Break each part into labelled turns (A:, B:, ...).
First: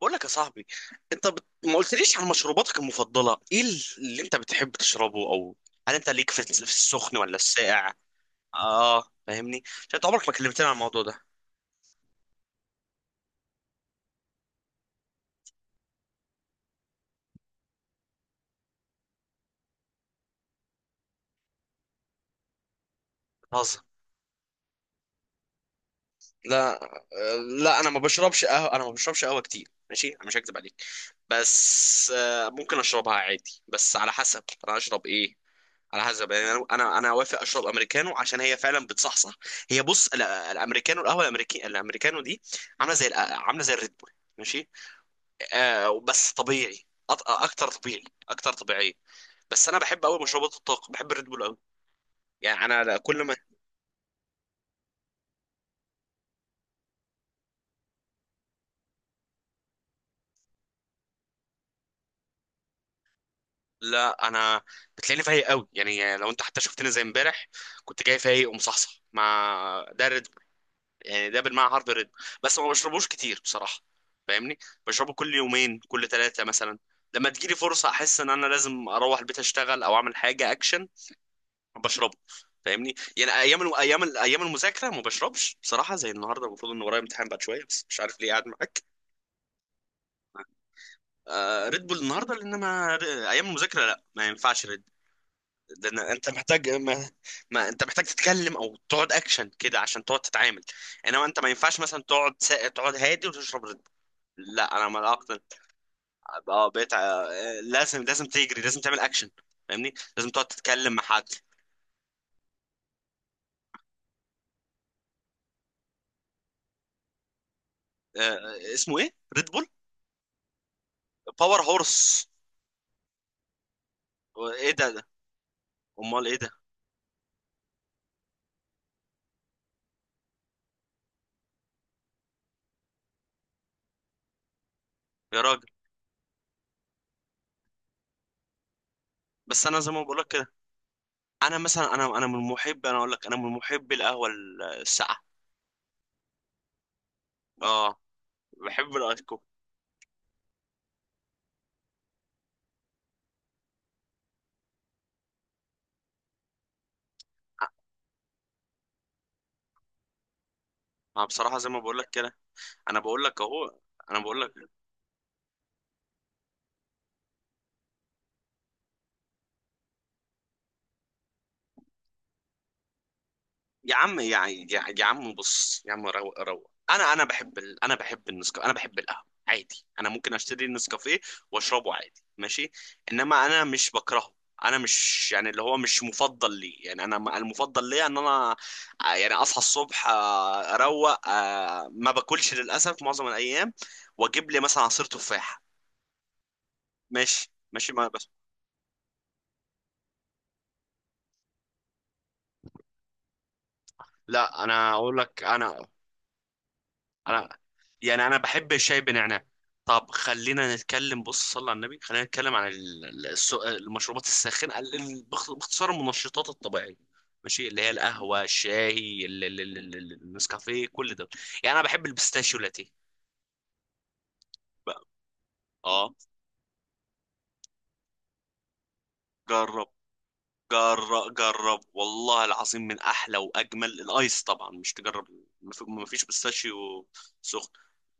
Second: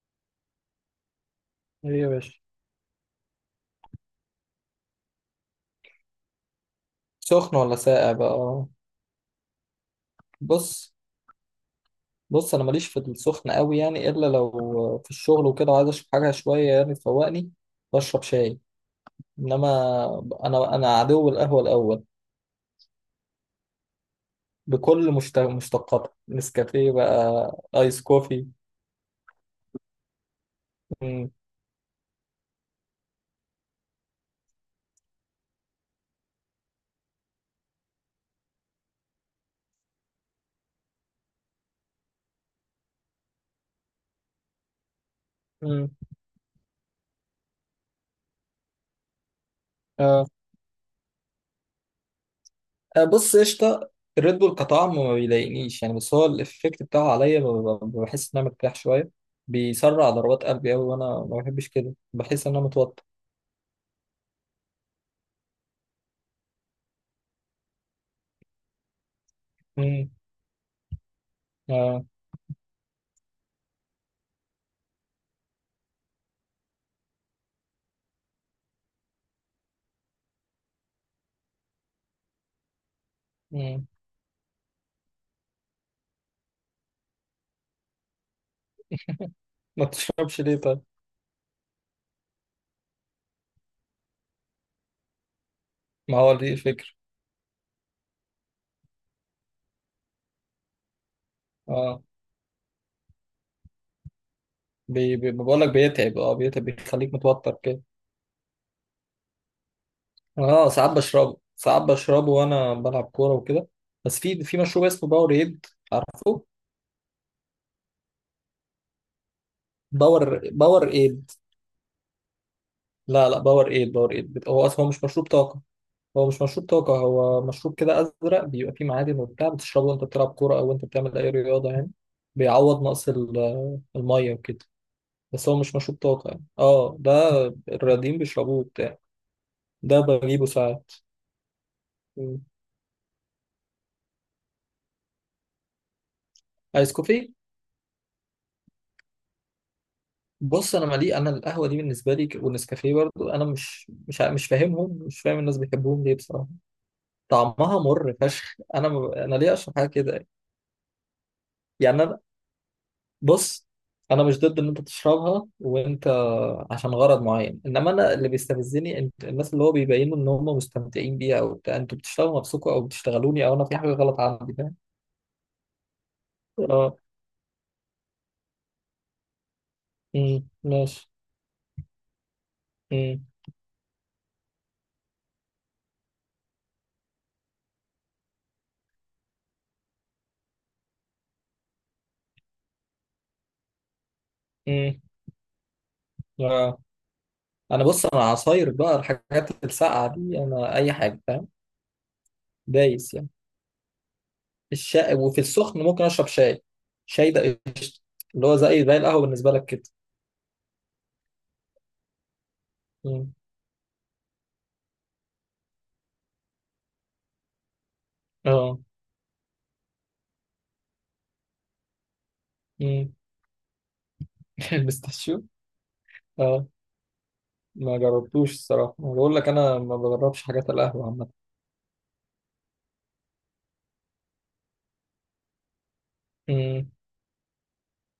A: بقول لك يا صاحبي. ما
B: ايه يا
A: قلتليش عن
B: باشا.
A: مشروباتك المفضله ايه اللي انت بتحب تشربه، او هل انت ليك في السخن ولا
B: سخن ولا
A: الساقع؟
B: ساقع بقى؟
A: اه فاهمني، عشان انت عمرك ما كلمتني عن
B: بص
A: الموضوع ده.
B: بص، انا ماليش في السخن قوي، يعني الا لو في الشغل وكده وعايز اشرب حاجه شويه يعني تفوقني، بشرب شاي. انما انا عدو القهوه الاول
A: بتهزر.
B: بكل مشتقاتها،
A: لا
B: نسكافيه
A: آه،
B: بقى،
A: لا، انا ما
B: ايس
A: بشربش
B: كوفي.
A: قهوه، انا ما بشربش قهوه كتير، ماشي، انا مش هكذب عليك.
B: مم.
A: بس ممكن اشربها عادي، بس على حسب انا اشرب ايه. على حسب، يعني انا انا أنا اوافق اشرب امريكانو عشان هي فعلا بتصحصح. هي بص الامريكانو، القهوه الامريكي الامريكانو دي عامله عامله زي الريد بول، ماشي.
B: امم.
A: آه بس طبيعي، اكتر طبيعي، اكتر طبيعيه. بس انا بحب قوي
B: اه.
A: مشروبات الطاقه، بحب الريد بول قوي. يعني انا
B: أه،
A: كل ما...
B: بص قشطه. الريد بول كطعم ما بيضايقنيش يعني، بس هو الافكت بتاعه عليا بحس ان انا مرتاح شويه، بيسرع ضربات قلبي قوي، وانا ما بحبش كده، بحس ان انا متوتر.
A: لا، انا بتلاقيني فايق قوي، يعني لو انت حتى شفتني زي امبارح كنت جاي فايق ومصحصح مع ده
B: امم.
A: ريد بول. يعني ده بالمعنى حرفي ريد بول، بس ما بشربوش كتير بصراحه. فاهمني؟ بشربه كل يومين كل ثلاثه مثلا، لما تجيلي فرصه احس ان انا لازم اروح البيت اشتغل او اعمل حاجه اكشن، بشربه. فاهمني؟ يعني ايام الو-
B: مم.
A: ايام ال- ايام المذاكره ما بشربش بصراحه، زي النهارده المفروض ان ورايا امتحان بعد شويه بس مش عارف ليه قاعد معاك.
B: ما تشربش ليه طيب؟
A: آه ريد بول النهارده لان ما... ايام المذاكره لا، ما ينفعش ريد بول، لان
B: ما
A: انت
B: هو دي
A: محتاج
B: الفكرة.
A: ما، ما انت محتاج تتكلم او تقعد اكشن كده عشان تقعد تتعامل. انما انت ما ينفعش مثلا
B: اه،
A: تقعد هادي وتشرب ريد بول، لا، انا ما
B: بي بي
A: اقتنع.
B: بقول لك بيتعب. اه، بيتعب،
A: اه بقيت
B: بيخليك متوتر كده.
A: لازم تجري، لازم تعمل اكشن، فاهمني؟ لازم تقعد
B: اه، ساعات
A: تتكلم مع حد.
B: بشربه، ساعات بشربه وانا بلعب كورة وكده. بس في مشروب اسمه باور ايد، عارفه؟
A: آه، اسمه ايه، ريد بول؟
B: باور ايد.
A: باور هورس؟
B: لا لا، باور ايد باور ايد هو
A: ايه
B: اصلا هو
A: ده،
B: مش مشروب طاقة.
A: امال
B: هو
A: ايه
B: مش
A: ده
B: مشروب طاقة، هو مشروب كده ازرق، بيبقى فيه معادن وبتاع، بتشربه وانت بتلعب كورة او انت بتعمل اي رياضة يعني، بيعوض نقص المية وكده.
A: يا
B: بس هو
A: راجل؟
B: مش مشروب طاقة يعني، اه، ده الرياضيين بيشربوه وبتاع،
A: بس انا زي
B: ده
A: ما بقول لك
B: بجيبه
A: كده،
B: ساعات.
A: انا مثلا انا انا من
B: مم.
A: محب انا اقول لك، انا من محب القهوه الساقعه.
B: ايس كوفي.
A: اه بحب الايس كوفي.
B: بص، انا مالي، انا القهوه دي بالنسبه لي والنسكافيه برضو، انا مش مش مش فاهم الناس بيحبوهم ليه بصراحه. طعمها مر فشخ، انا ما ب- انا ليه اشرب حاجه كده؟
A: انا بصراحه زي ما بقول
B: يعني
A: لك
B: انا،
A: كده، انا بقول لك
B: بص،
A: اهو، انا
B: انا مش
A: بقول لك
B: ضد ان انت تشربها وانت عشان غرض معين، انما انا اللي بيستفزني الناس اللي هو بيبينوا ان هم مستمتعين بيها او بتاع، انتوا بتشتغلوا نفسكم او بتشتغلوني او انا في حاجه
A: يا عم،
B: غلط
A: يا
B: عندي، فاهم؟
A: يا يا عم بص يا عم، روق،
B: اه.
A: انا انا بحب النسكافيه، انا بحب القهوه عادي، انا ممكن
B: امم،
A: اشتري
B: ماشي.
A: النسكافيه واشربه عادي، ماشي.
B: امم.
A: انما انا مش بكرهه، انا مش يعني اللي هو مش مفضل لي، يعني المفضل ليا ان انا يعني اصحى الصبح، اروق، ما باكلش للاسف معظم الايام، واجيب لي مثلا عصير تفاح،
B: امم.
A: ماشي
B: انا،
A: ماشي،
B: بص،
A: ما
B: انا
A: بس.
B: عصاير بقى، الحاجات الساقعه دي انا اي حاجه، فاهم؟ دايس يعني.
A: لا انا
B: الشاي
A: اقول
B: وفي
A: لك،
B: السخن
A: انا
B: ممكن اشرب شاي. شاي
A: انا
B: ده قشطه.
A: يعني انا
B: اللي هو
A: بحب
B: زي
A: الشاي
B: القهوه
A: بنعناع.
B: بالنسبه لك كده.
A: طب خلينا نتكلم، بص صلى على النبي، خلينا نتكلم عن
B: مم.
A: المشروبات الساخنه، باختصار المنشطات الطبيعيه، ماشي، اللي هي القهوه،
B: اه.
A: الشاي، النسكافيه، كل ده. يعني انا بحب البيستاشيو لاتيه
B: مم.
A: بقى.
B: البستاشيو.
A: اه،
B: اه، ما جربتوش الصراحه. أنا بقول لك انا
A: جرب،
B: ما بجربش حاجات القهوه عامه.
A: جرب والله العظيم من احلى واجمل الايس، طبعا مش تجرب، مفيش
B: مم.
A: بيستاشيو سخن،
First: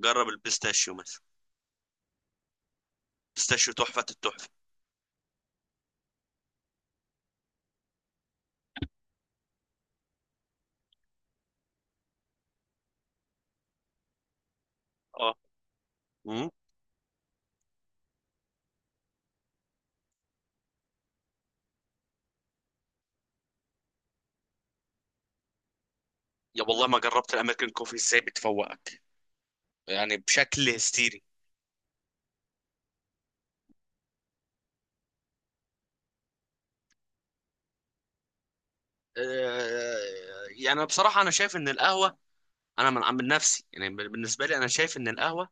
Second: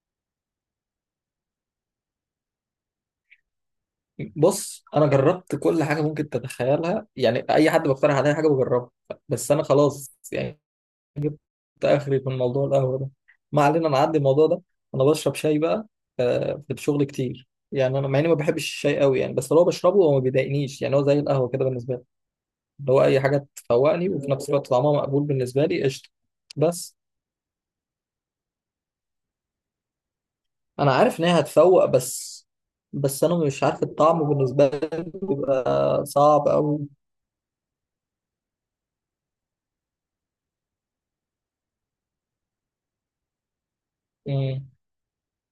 A: جرب البيستاشيو مثلا، بيستاشيو تحفة التحفة.
B: بص، انا جربت كل حاجه ممكن تتخيلها يعني، اي حد بقترح عليا حاجه بجربها. بس انا خلاص يعني، ده اخري في الموضوع القهوه ده، ما علينا نعدي الموضوع ده. انا
A: اه،
B: بشرب شاي بقى في الشغل كتير، يعني انا مع اني ما بحبش الشاي قوي يعني، بس لو بشربه هو ما بيضايقنيش يعني، هو زي القهوه كده بالنسبه لي، اللي هو اي حاجه تفوقني وفي نفس الوقت طعمها مقبول بالنسبه لي، قشطه.
A: يا والله،
B: بس
A: ما جربت الامريكان كوفي ازاي بتفوقك، يعني بشكل
B: انا عارف
A: هستيري.
B: ان هي هتفوق، بس بس انا مش عارف الطعم بالنسبه لي بيبقى صعب قوي.
A: آه، يعني بصراحه انا شايف ان القهوه، انا من نفسي، يعني بالنسبه لي انا
B: مم.
A: شايف ان القهوه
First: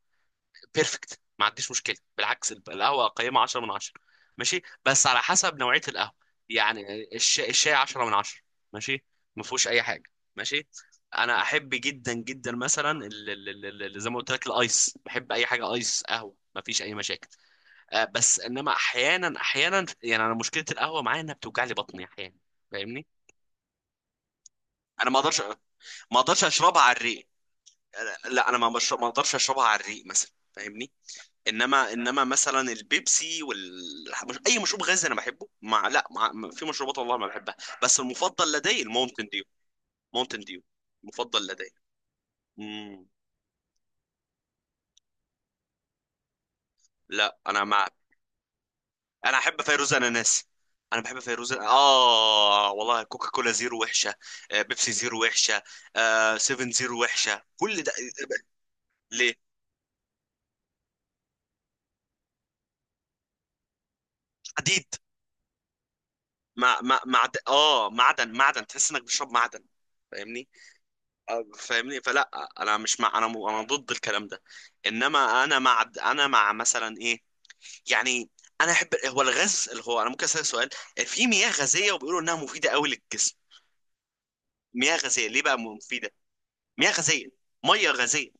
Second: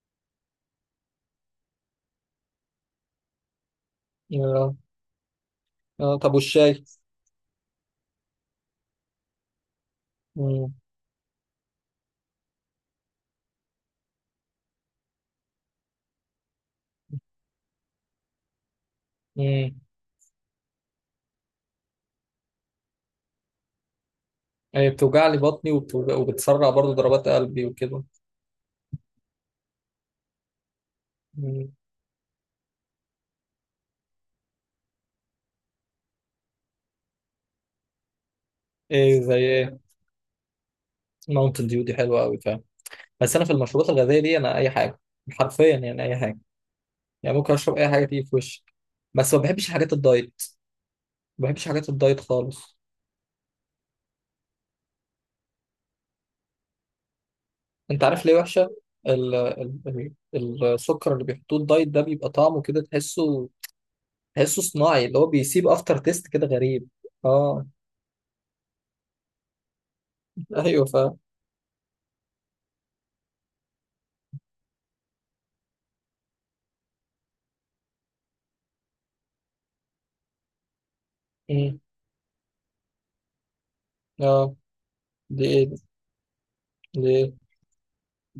A: بيرفكت، ما عنديش مشكله، بالعكس القهوه قيمه 10 من 10، ماشي،
B: آه.
A: بس على حسب نوعيه القهوه.
B: آه، طب والشاي؟
A: يعني الشاي 10 من 10، ماشي، ما فيهوش اي حاجه، ماشي.
B: مم.
A: انا احب جدا جدا مثلا زي ما قلت لك الايس، بحب اي حاجه ايس قهوه، ما فيش اي مشاكل. بس انما احيانا
B: مم.
A: احيانا يعني انا مشكله القهوه معايا انها بتوجع لي بطني احيانا، فاهمني؟
B: هي
A: انا ما
B: بتوجع لي
A: اقدرش،
B: بطني
A: ما اقدرش
B: وبتسرع
A: اشربها
B: برضو
A: على الريق،
B: ضربات قلبي وكده.
A: لا انا ما بشرب، ما اقدرش اشربها على الريق مثلا، فاهمني؟ انما مثلا البيبسي وال... اي مشروب غازي انا بحبه، مع لا مع، في مشروبات والله ما بحبها، بس المفضل لدي
B: ايه
A: الماونتن
B: زي
A: ديو.
B: ايه؟
A: ماونتن ديو المفضل
B: ماونتن
A: لدي.
B: ديو دي حلوه قوي، فاهم؟
A: مم.
B: بس انا في المشروبات الغازيه دي انا اي حاجه، حرفيا يعني اي حاجه، يعني
A: لا
B: ممكن
A: انا
B: اشرب
A: مع،
B: اي حاجه تيجي في وشي، بس
A: انا
B: ما
A: احب
B: بحبش حاجات
A: فيروز
B: الدايت،
A: اناناسي، انا بحب
B: ما
A: فيروز،
B: بحبش حاجات الدايت
A: اه
B: خالص.
A: والله. كوكا كولا زيرو وحشه، آه بيبسي زيرو وحشه، آه سيفن زيرو وحشه، كل ده.
B: انت عارف ليه وحشه؟
A: ليه؟
B: ال ال ال السكر اللي بيحطوه الدايت ده بيبقى طعمه كده تحسه
A: حديد،
B: صناعي، اللي هو بيسيب افتر تيست كده
A: مع
B: غريب.
A: مع معد...
B: اه.
A: اه معدن، معدن، تحس انك بتشرب معدن، فاهمني؟
B: ايوه، فاهم.
A: فاهمني فلا. انا مش مع، انا ضد الكلام ده، انما انا مع، انا مع مثلا ايه، يعني انا احب هو الغاز اللي هو، انا ممكن اسالك سؤال؟ في مياه
B: مم.
A: غازيه وبيقولوا انها مفيده قوي للجسم.
B: اه.
A: مياه غازيه ليه
B: دي
A: بقى
B: ايه؟
A: مفيده؟ مياه
B: دي ايه؟
A: غازيه، ميه غازيه،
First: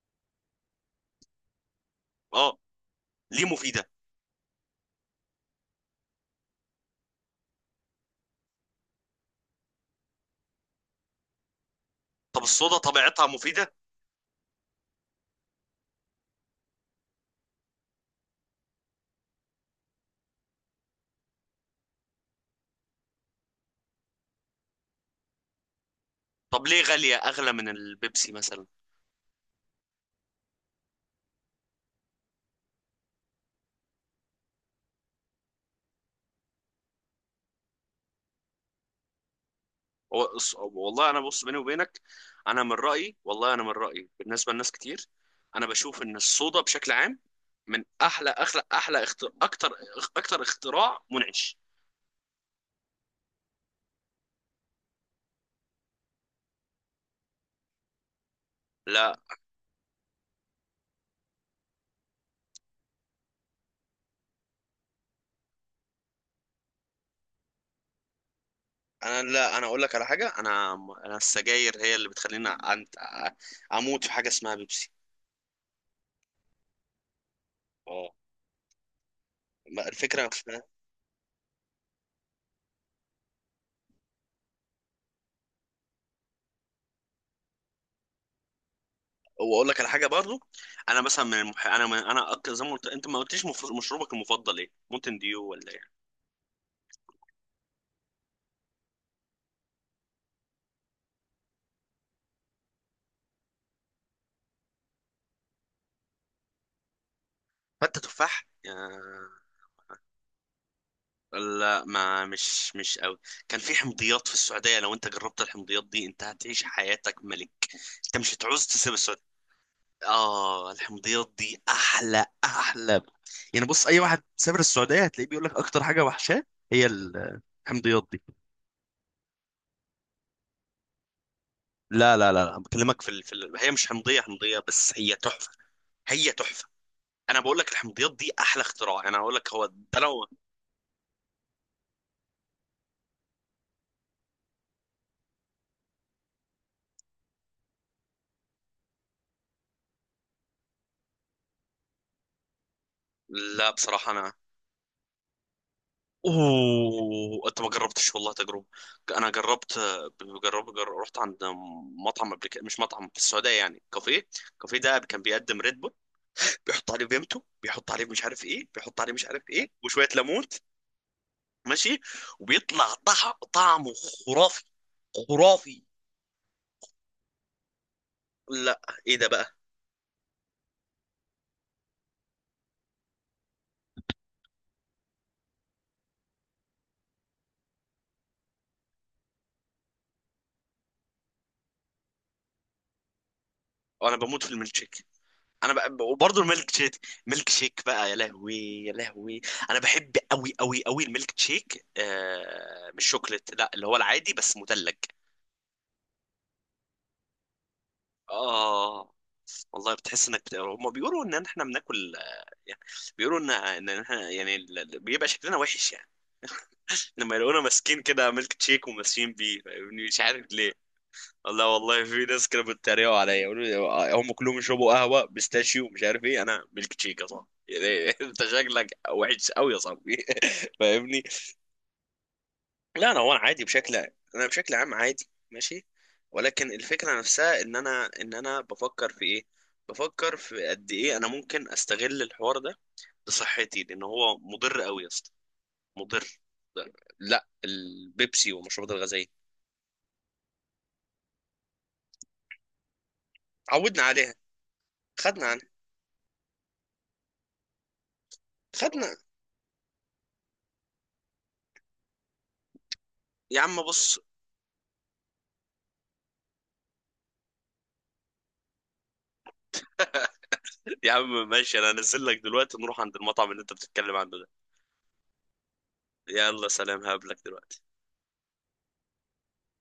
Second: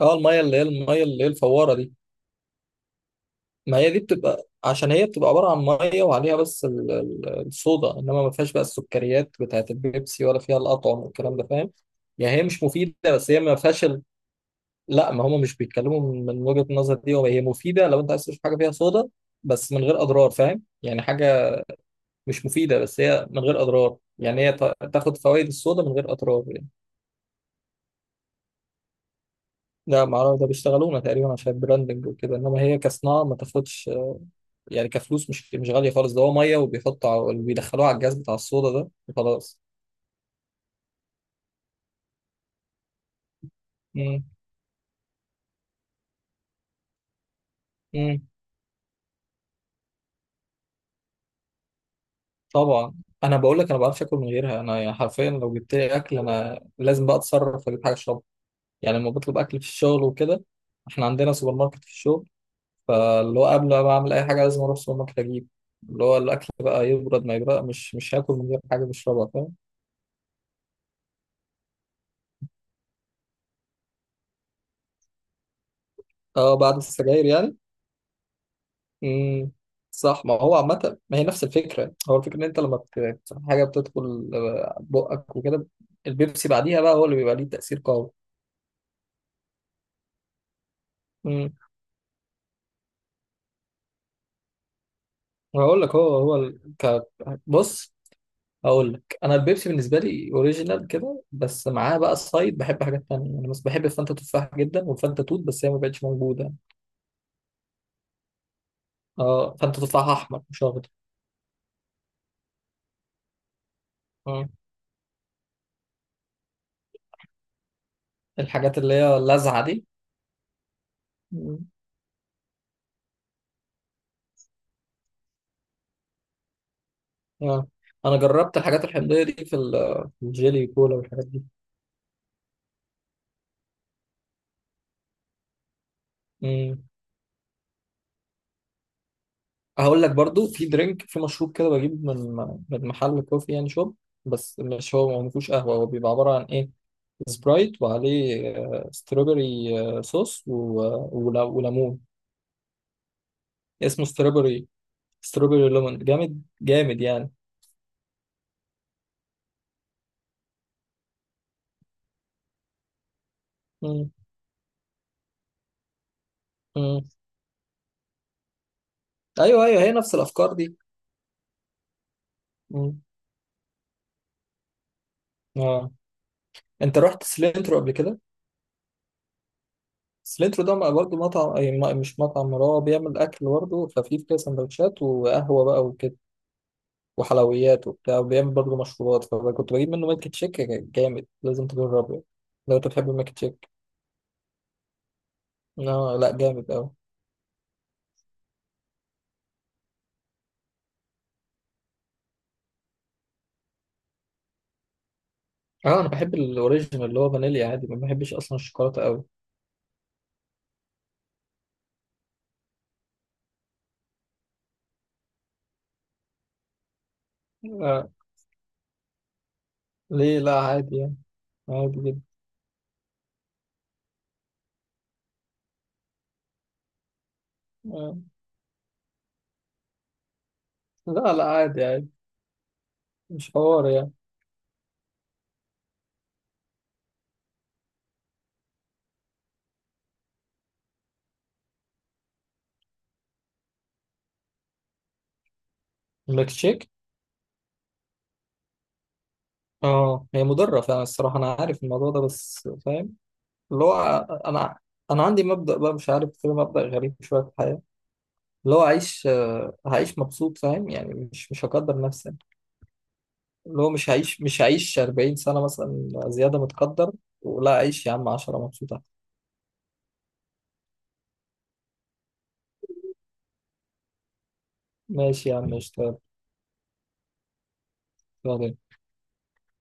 B: اه، الميه اللي هي الفواره دي.
A: اه. ليه
B: ما
A: مفيده؟
B: هي دي بتبقى عشان هي بتبقى عبارة عن مية وعليها بس الصودا، إنما ما فيهاش بقى السكريات بتاعة البيبسي، ولا فيها الأطعم والكلام ده، فاهم؟ يعني
A: طب
B: هي مش
A: الصودا
B: مفيدة،
A: طبيعتها
B: بس هي ما
A: مفيده؟
B: فيهاش. لا، ما هم مش بيتكلموا من وجهة النظر دي، هو هي مفيدة لو أنت عايز تشرب حاجة فيها صودا، بس من غير أضرار، فاهم؟ يعني حاجة مش مفيدة بس هي من غير أضرار، يعني هي تاخد فوائد الصودا من غير أضرار
A: طب
B: يعني.
A: ليه غاليه اغلى من البيبسي مثلا؟
B: ده معرفة، ده بيشتغلونا تقريبا عشان البراندنج وكده، إنما هي كصناعة ما تاخدش، يعني كفلوس مش غالية خالص، ده هو مية وبيحطوا وبيدخلوها على الجهاز بتاع الصودا ده وخلاص.
A: والله انا بص بيني وبينك، انا من رايي، والله انا من رايي،
B: مم.
A: بالنسبه لناس كتير انا بشوف ان الصودا بشكل عام من
B: مم.
A: احلى اكتر اختراع منعش.
B: طبعا. انا بقول لك انا ما بعرفش اكل من غيرها، انا يعني حرفيا لو جبت لي اكل انا لازم بقى اتصرف اجيب حاجه اشربها، يعني لما
A: لا
B: بطلب اكل في الشغل وكده، احنا عندنا سوبر ماركت في الشغل، فاللي هو قبل ما اعمل اي حاجه لازم اروح السوبر ماركت اجيب اللي هو الاكل بقى، يبرد ما يبرد، مش هاكل من غير حاجه
A: انا،
B: بشربها، فاهم؟
A: لا انا اقول لك على حاجه، انا، انا السجاير هي اللي بتخليني اموت في حاجه اسمها بيبسي.
B: اه، بعد السجاير يعني.
A: اه
B: امم. صح،
A: الفكره.
B: ما هو عامة، ما هي نفس الفكرة، هو الفكرة ان انت لما حاجة بتدخل بقك وكده، البيبسي بعديها بقى هو اللي بيبقى ليه تأثير قوي.
A: واقول لك على حاجه برضو، انا مثلا من
B: امم.
A: المح... انا من... انا أك... زي ما قلت انت ما قلتليش مشروبك المفضل ايه، ممكن ديو ولا
B: هقول لك،
A: ايه؟
B: هو هو بص. هقول لك انا البيبسي بالنسبة لي اوريجينال كده، بس معاه بقى سايد بحب حاجات تانية يعني، بس بحب الفانتا تفاح جدا والفانتا توت، بس هي ما بقتش موجودة.
A: فتة تفاح،
B: اه، فانتا تفاح احمر مش اخضر.
A: لا ما، مش قوي. كان في حمضيات في
B: مم.
A: السعوديه، لو انت جربت الحمضيات دي انت هتعيش حياتك ملك، انت مش هتعوز
B: الحاجات
A: تسيب
B: اللي هي
A: السعوديه.
B: اللاذعة دي.
A: اه الحمضيات دي
B: مم.
A: احلى احلى، يعني بص اي واحد سافر السعوديه هتلاقيه بيقول لك اكتر حاجه وحشاه هي
B: اه.
A: الحمضيات
B: انا
A: دي.
B: جربت الحاجات الحمضية دي في في الجيلي كولا والحاجات دي.
A: لا لا لا لا، بكلمك في ال... في ال... هي مش حمضيه حمضيه بس هي تحفه، هي تحفه.
B: مم.
A: انا بقول لك الحمضيات دي احلى اختراع، يعني انا هقول لك هو ده
B: هقول لك
A: لو...
B: برضو في مشروب كده بجيب من محل كوفي يعني شوب، بس مش هو ما فيهوش قهوة، هو بيبقى عبارة عن ايه، سبرايت وعليه ستروبري صوص وليمون،
A: لا
B: اسمه
A: بصراحه انا...
B: ستروبري ليمون جامد جامد يعني.
A: اوه انت ما جربتش، والله تجربه. انا جربت، جربت، رحت عند مطعم قبل كده، مش مطعم في السعوديه يعني
B: مم.
A: كافيه، الكافيه ده كان بيقدم ريد بول، بيحط
B: مم.
A: عليه فيمتو، بيحط عليه مش عارف ايه، بيحط عليه مش عارف
B: ايوه،
A: ايه،
B: ايوه، هي
A: وشويه
B: نفس
A: ليمون،
B: الافكار دي.
A: ماشي، وبيطلع
B: مم.
A: طعمه خرافي، خرافي.
B: اه. انت رحت سلينترو قبل كده؟
A: لا، ايه ده بقى؟
B: سلينترو ده برضه مطعم، مش مطعم، هو بيعمل اكل برضه خفيف كده، سندوتشات وقهوة بقى وحلويات وبتاع، وبيعمل برضه مشروبات، فكنت بجيب منه ميلك تشيك جامد، لازم تجربه لو انت بتحب الميلك تشيك.
A: انا بموت في الميلك شيك، انا بقى
B: لا لا،
A: وبرضه الميلك
B: جامد قوي.
A: شيك، ميلك شيك بقى يا لهوي، يا لهوي. انا بحب قوي قوي قوي الميلك شيك، آه مش شوكليت، لا اللي هو العادي بس مثلج.
B: اه، انا بحب الاوريجينال اللي هو فانيليا عادي، ما بحبش اصلا الشوكولاته
A: اه
B: قوي.
A: والله، بتحس انك بت... هم بيقولوا ان احنا بناكل يعني، بيقولوا ان احنا يعني بيبقى شكلنا وحش يعني لما يلاقونا ماسكين
B: لا،
A: كده ميلك شيك وماسكين بيه، فاهمني؟ مش
B: ليه؟
A: عارف
B: لا،
A: ليه.
B: عادي يعني.
A: لا
B: عادي
A: والله
B: جدا.
A: في ناس كانوا بيتريقوا عليا يقولوا لي، هم كلهم يشربوا قهوه بيستاشيو مش عارف ايه، انا ميلك تشيك يا صاحبي يعني،
B: آه.
A: انت شكلك وحش قوي يا صاحبي فاهمني؟
B: لا لا، عادي، عادي.
A: لا انا هو انا
B: مش
A: عادي
B: حوار
A: بشكل عام،
B: يعني.
A: انا بشكل عام عادي، ماشي. ولكن الفكره نفسها ان انا بفكر في ايه، بفكر في قد ايه انا ممكن استغل الحوار ده لصحتي، لان هو مضر قوي يا اسطى، مضر.
B: الميلك تشيك؟
A: لا، البيبسي والمشروبات الغازيه
B: اه، هي مضره فعلا الصراحه، انا عارف الموضوع ده، بس فاهم اللي هو،
A: عودنا عليها،
B: انا انا عندي
A: خدنا عنها،
B: مبدأ بقى مش عارف كده، مبدأ غريب شويه في الحياه، اللي هو
A: خدنا.
B: هعيش مبسوط، فاهم يعني؟ مش هقدر نفسي،
A: يا عم
B: اللي هو مش
A: بص،
B: هعيش، 40 سنة مثلا زيادة متقدر، ولا أعيش يا عم 10 مبسوطة.
A: يا عم ماشي، انا هنزل لك دلوقتي نروح عند المطعم اللي انت بتتكلم عنه ده.
B: ماشي يا عم، اشتغل.
A: يلا سلام، هقابلك دلوقتي.